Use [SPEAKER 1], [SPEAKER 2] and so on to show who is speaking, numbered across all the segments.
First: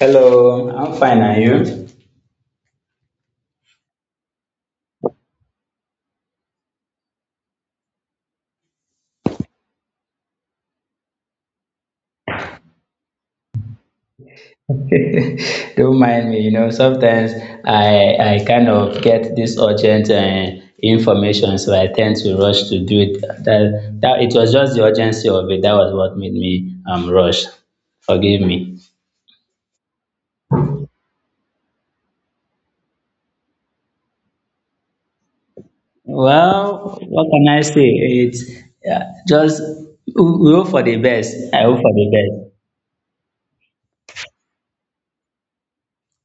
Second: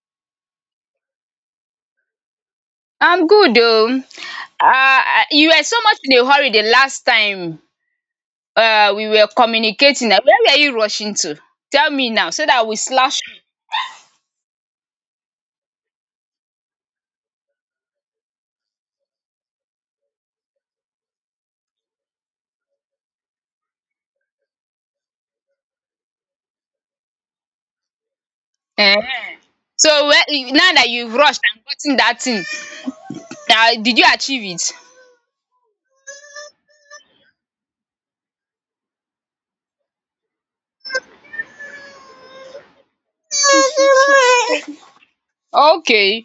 [SPEAKER 1] Hello, I'm fine, are you?
[SPEAKER 2] I'm good oh. Uh, you were so much in a hurry the last time we were communicating. Where were you rushing to? Tell me now so that we slash.
[SPEAKER 1] Don't mind me, you know, sometimes I kind of get this urgent information, so I tend to rush to do it. That it was just the urgency of it that was what made me rush. Forgive me.
[SPEAKER 2] Eh? So where, now that you've rushed and gotten that thing, did you achieve
[SPEAKER 1] Well, what can I say? It's yeah, just we hope for the best. I hope for the best.
[SPEAKER 2] it? Okay.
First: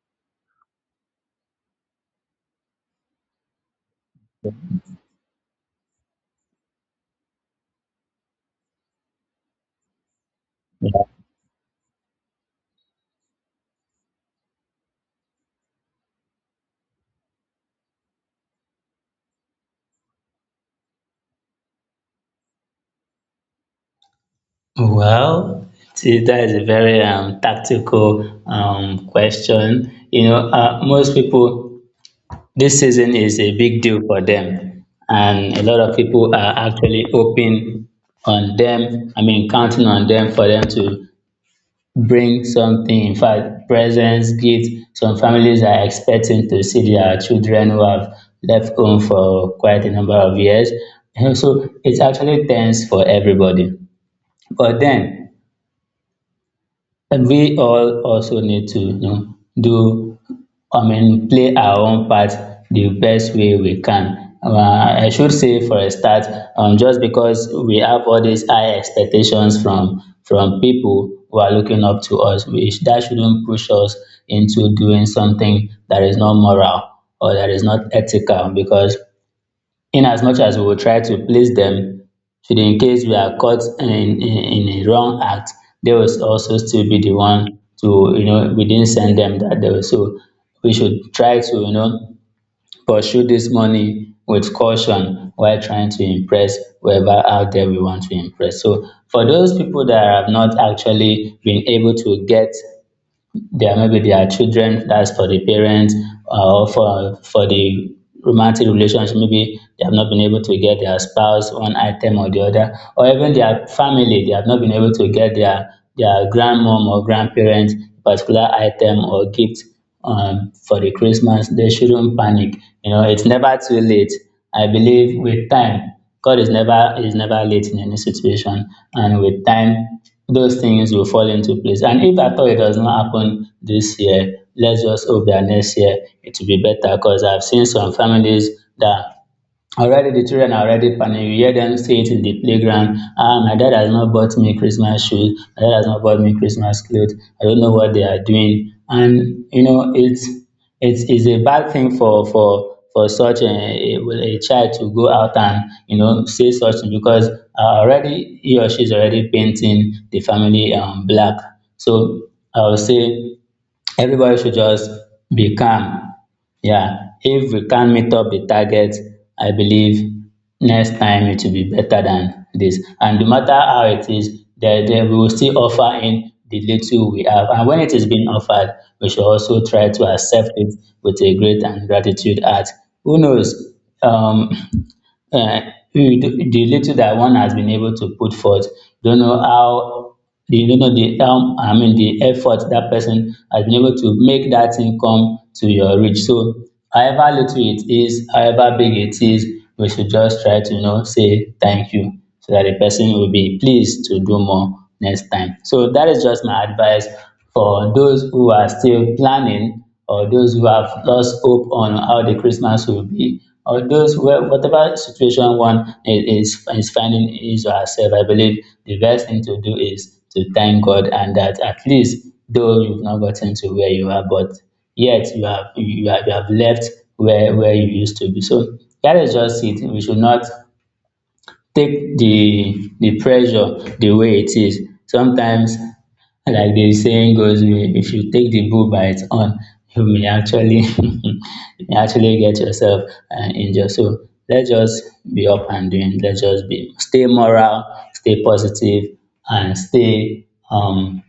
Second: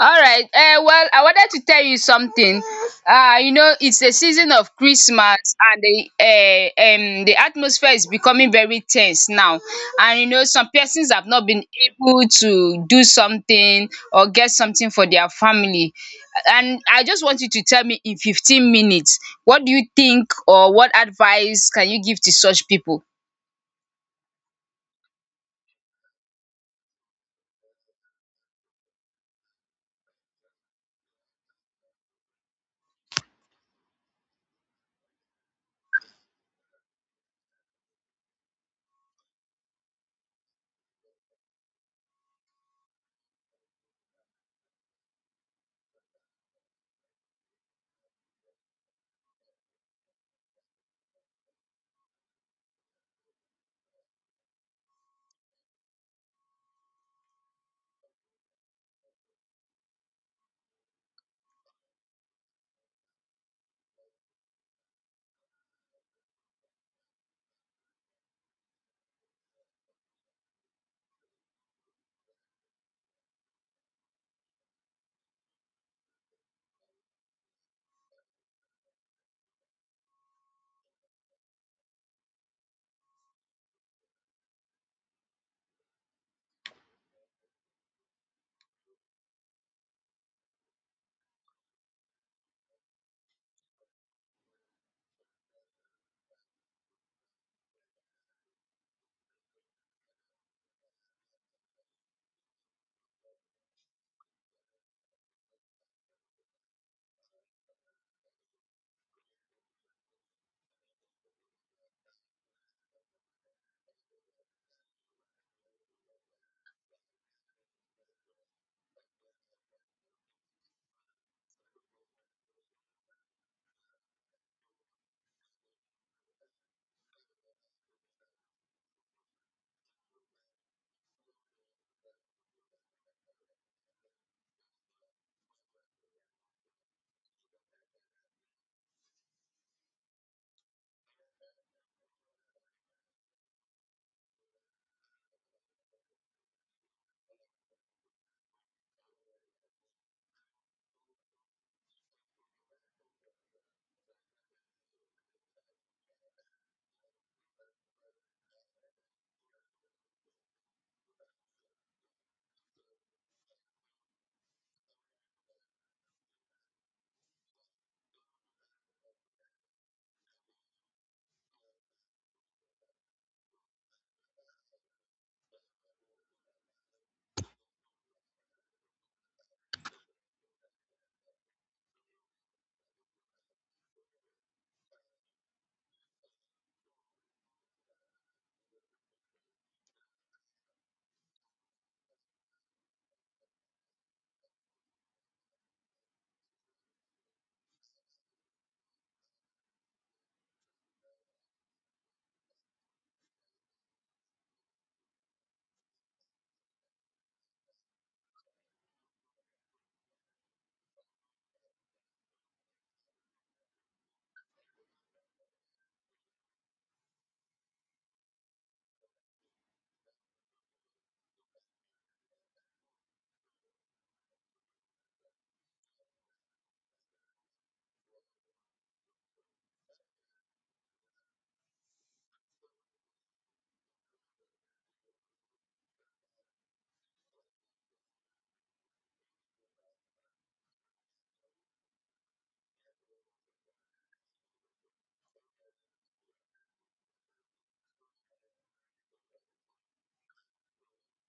[SPEAKER 2] All right. Well, I wanted to tell you something. You know, it's a season of Christmas, and the atmosphere is becoming very tense now. And you know, some persons have not been able to do something or get something for their family. And I just want you to tell me in 15 minutes, what do you think, or what advice can you give to such people?
[SPEAKER 1] Well, see, that is a very tactical question. You know, most people, this season is a big deal for them, and a lot of people are actually hoping on them. I mean, counting on them for them to bring something. In fact, presents, gifts. Some families are expecting to see their children who have left home for quite a number of years. And so it's actually tense for everybody. But then, and we all also need to, you know, do, I mean, play our own part the best way we can. I should say for a start, just because we have all these high expectations from people who are looking up to us, we, that shouldn't push us into doing something that is not moral or that is not ethical, because in as much as we will try to please them, should in case we are caught in, in a wrong act, they will also still be the one to, you know, we didn't send them that they. So we should try to, you know, pursue this money with caution while trying to impress whoever out there we want to impress. So for those people that have not actually been able to get their, maybe their children, that's for the parents, or for the romantic relationship, maybe they have not been able to get their spouse one item or the other, or even their family, they have not been able to get their grandmom or grandparents particular item or gift for the Christmas, they shouldn't panic. You know, it's never too late. I believe with time, God is never late in any situation, and with time, those things will fall into place. And if at all it does not happen this year, let's just hope that next year it will be better. Because I've seen some families that, already the children are already panicking. You hear them say it in the playground. Ah, my dad has not bought me Christmas shoes. My dad has not bought me Christmas clothes. I don't know what they are doing. And you know, it's a bad thing for such a child to go out and you know say such thing, because already he or she is already painting the family black. So I would say everybody should just be calm. Yeah, if we can meet up the target, I believe next time it will be better than this. And no matter how it is, there we will still offer in the little we have. And when it is being offered, we should also try to accept it with a great and gratitude heart. Who knows? Um, uh, the little that one has been able to put forth, don't know how the you know the I mean the effort that person has been able to make that thing come to your reach. So however little it is, however big it is, we should just try to you know say thank you, so that the person will be pleased to do more next time. So that is just my advice for those who are still planning, or those who have lost hope on how the Christmas will be, or those where whatever situation one is finding is or herself, I believe the best thing to do is to thank God and that at least though you've not gotten to where you are, but yet you have left where you used to be. So that is just it. We should not take the pressure the way it is. Sometimes, like the saying goes, if you take the bull by its horn, you may actually you may actually get yourself injured. So let's just be up and doing. Let's just be stay moral, stay positive, and stay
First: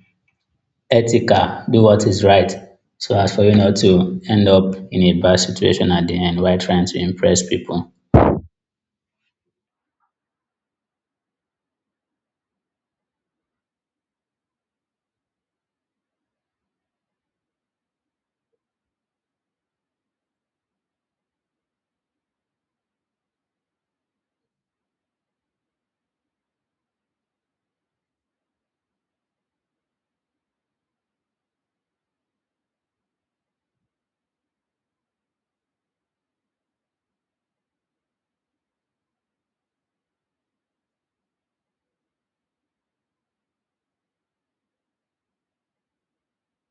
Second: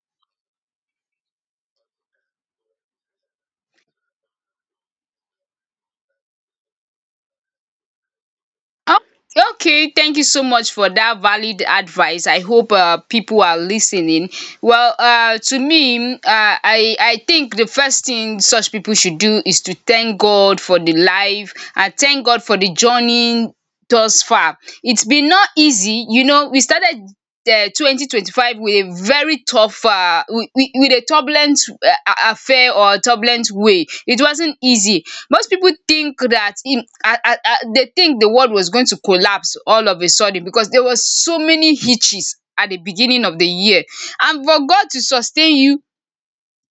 [SPEAKER 1] ethical. Do what is right. So as for you not to end up in a bad situation at the end while trying to impress people.
[SPEAKER 2] Oh, okay. Thank you so much for that valid advice. I hope people are listening. Well, to me, I think the first thing such people should do is to thank God for the life and thank God for the journey thus far. It's been not easy. We started 2025 with a very tough with a turbulent affair or turbulent way. It wasn't easy. Most people think dat im they think the world was going to collapse all of a sudden because there was so many hitches at the beginning of the year, and for God to sustain you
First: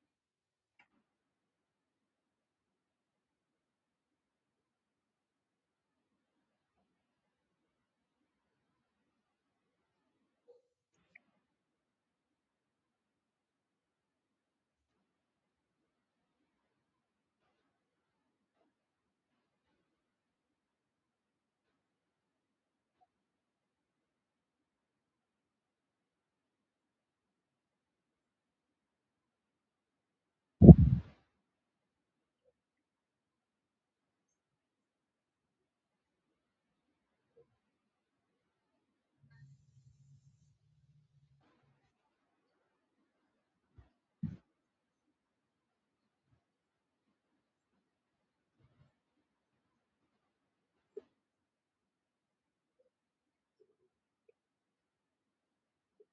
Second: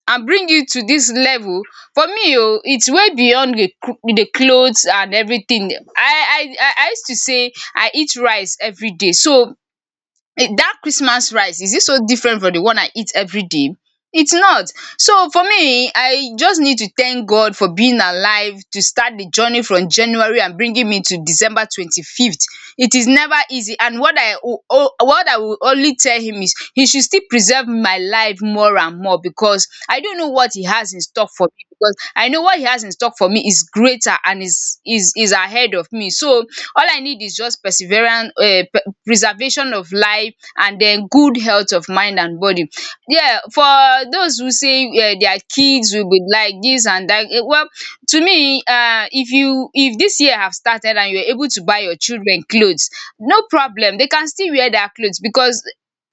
[SPEAKER 2] and bring you to this level for me oh, it's way beyond the cloth and everything. I used to say I eat rice everyday so eh, that Christmas rice, is it so different from the one I eat every day? It's not. So for me, I just need to thank God for being alive to start the journey from January and bringing me to December 25th. It is never easy. And what I will only tell him is he should still preserve my life more and more because I don't know what he has in stock for me. Because I know what he has in stock for me is greater and is ahead of me. So all I need is just perseverance, preservation of life, and then good health of mind and body, yeah, for those who say their kids will be like this and that, eh, well, to me, if this year have started and you are able to buy your children clothes, no problem, they can still wear their clothes because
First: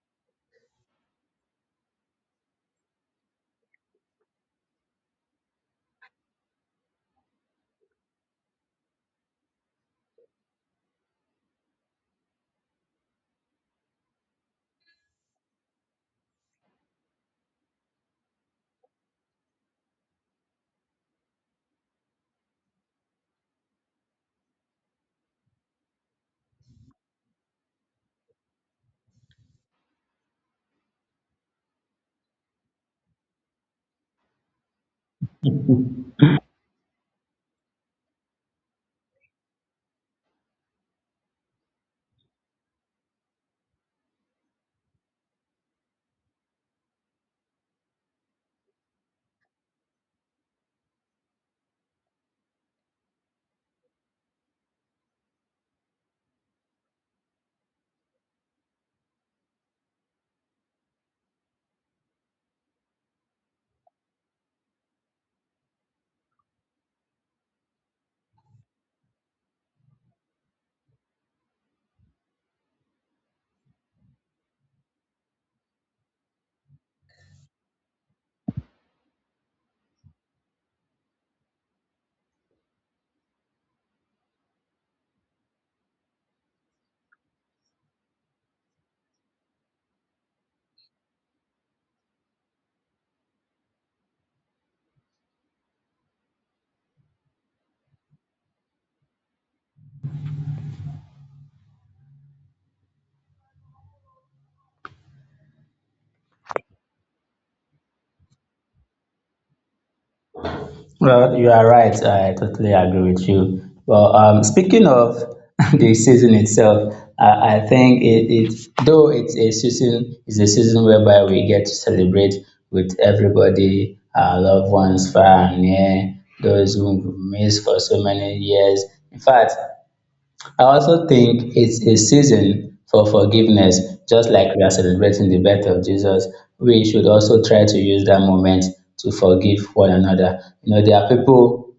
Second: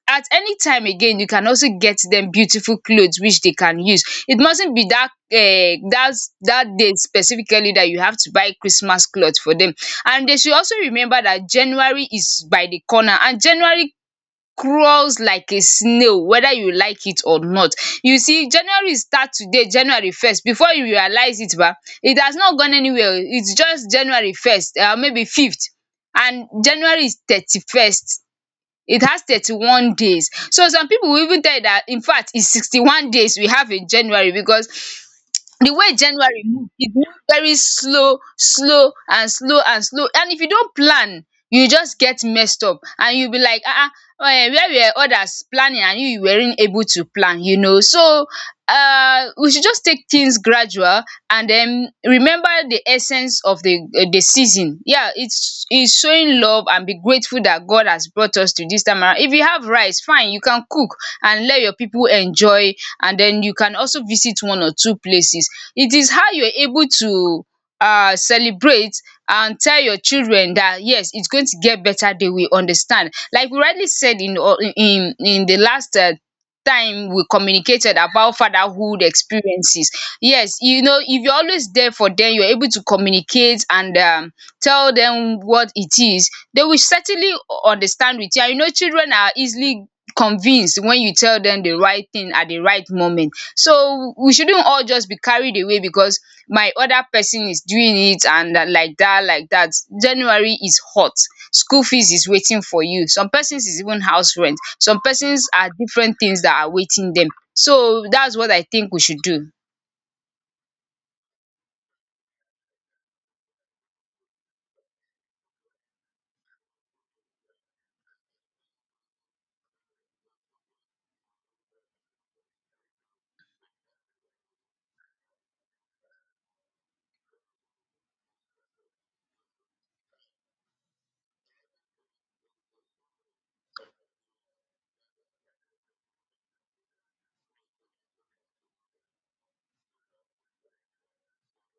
[SPEAKER 2] at any time again you can also get them beautiful clothes which they can use. It mustn't be that that day specifically that you have to buy Christmas clothes for them. And they should also remember that January is by the corner, and January crawls like a snail whether you like it or not. You see, January start today, January 1st, before you realize it ba, it has not gone anywhere oo, it's just January 1st maybe fifth, and January is 31st, it has 31 days. So some people will even tell you that infact it's 61 days we have in January, because the way january move, it move very slow slow and slow and slow, and if you don't plan, you just get messed up and you will be like where were others planning, and you weren't able to plan. So we should just take things gradual and then remember the essence of the season, yeah, it's showing love and be grateful that God has brought us to this time around. If you have rice fine you can cook and let your people enjoy, and then you can also visit one or two places. It is how you're able to celebrate and tell your children that yes its going to get better, they will understand. Like we rightly said in in the last time we communicated about fatherhood experiences. Yes, you know, if you're always there for them, you're able to communicate and tell them what it is, they will certainly understand with you, and you know children are easily convinced when you tell them the right thing at the right moment. So we shouldn't all just be carried away because my other person is doing it and like that, like that. January is hot. School fees is waiting for you. Some persons is even house rent. Some persons are different things that are waiting them. So that's what I think we should do.
[SPEAKER 1] Well, you are right. I totally agree with you. Well, speaking of the season itself, I think it, though it's a season, is a season whereby we get to celebrate with everybody, our loved ones far and near, those whom we've missed for so many years. In fact, I also think it's a season for forgiveness, just like we are celebrating the birth of Jesus. We should also try to use that moment to forgive one another. You know, there are people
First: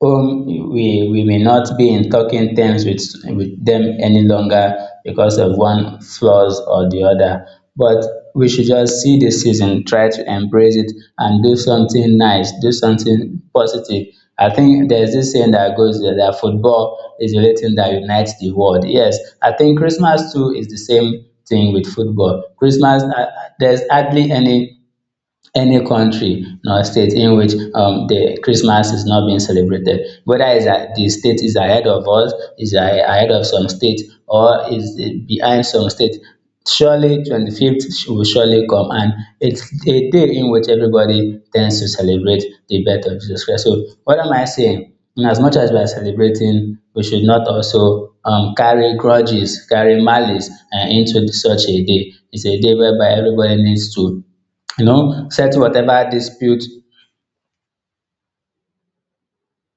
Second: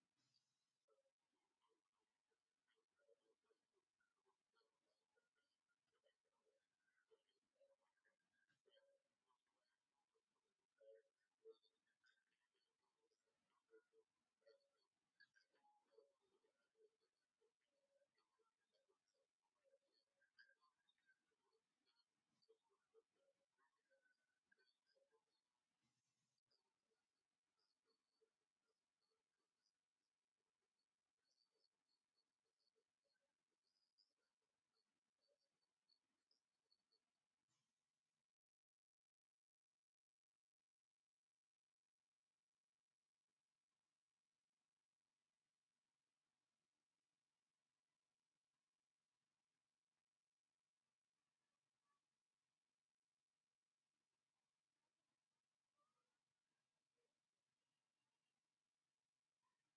[SPEAKER 1] whom we may not be in talking terms with them any longer because of one flaws or the other. But we should just see the season, try to embrace it, and do something nice, do something positive. I think there's this saying that goes that football is the only thing that unites the world. Yes, I think Christmas too is the same thing with football. Christmas, there's hardly any country or state in which the Christmas is not being celebrated, whether is that the state is ahead of us, is ahead of some state, or is behind some state, surely 25th will surely come, and it's a day in which everybody tends to celebrate the birth of Jesus Christ. So, what am I saying? In as much as we are celebrating, we should not also carry grudges, carry malice into such a day. It's a day whereby everybody needs to you know settle whatever dispute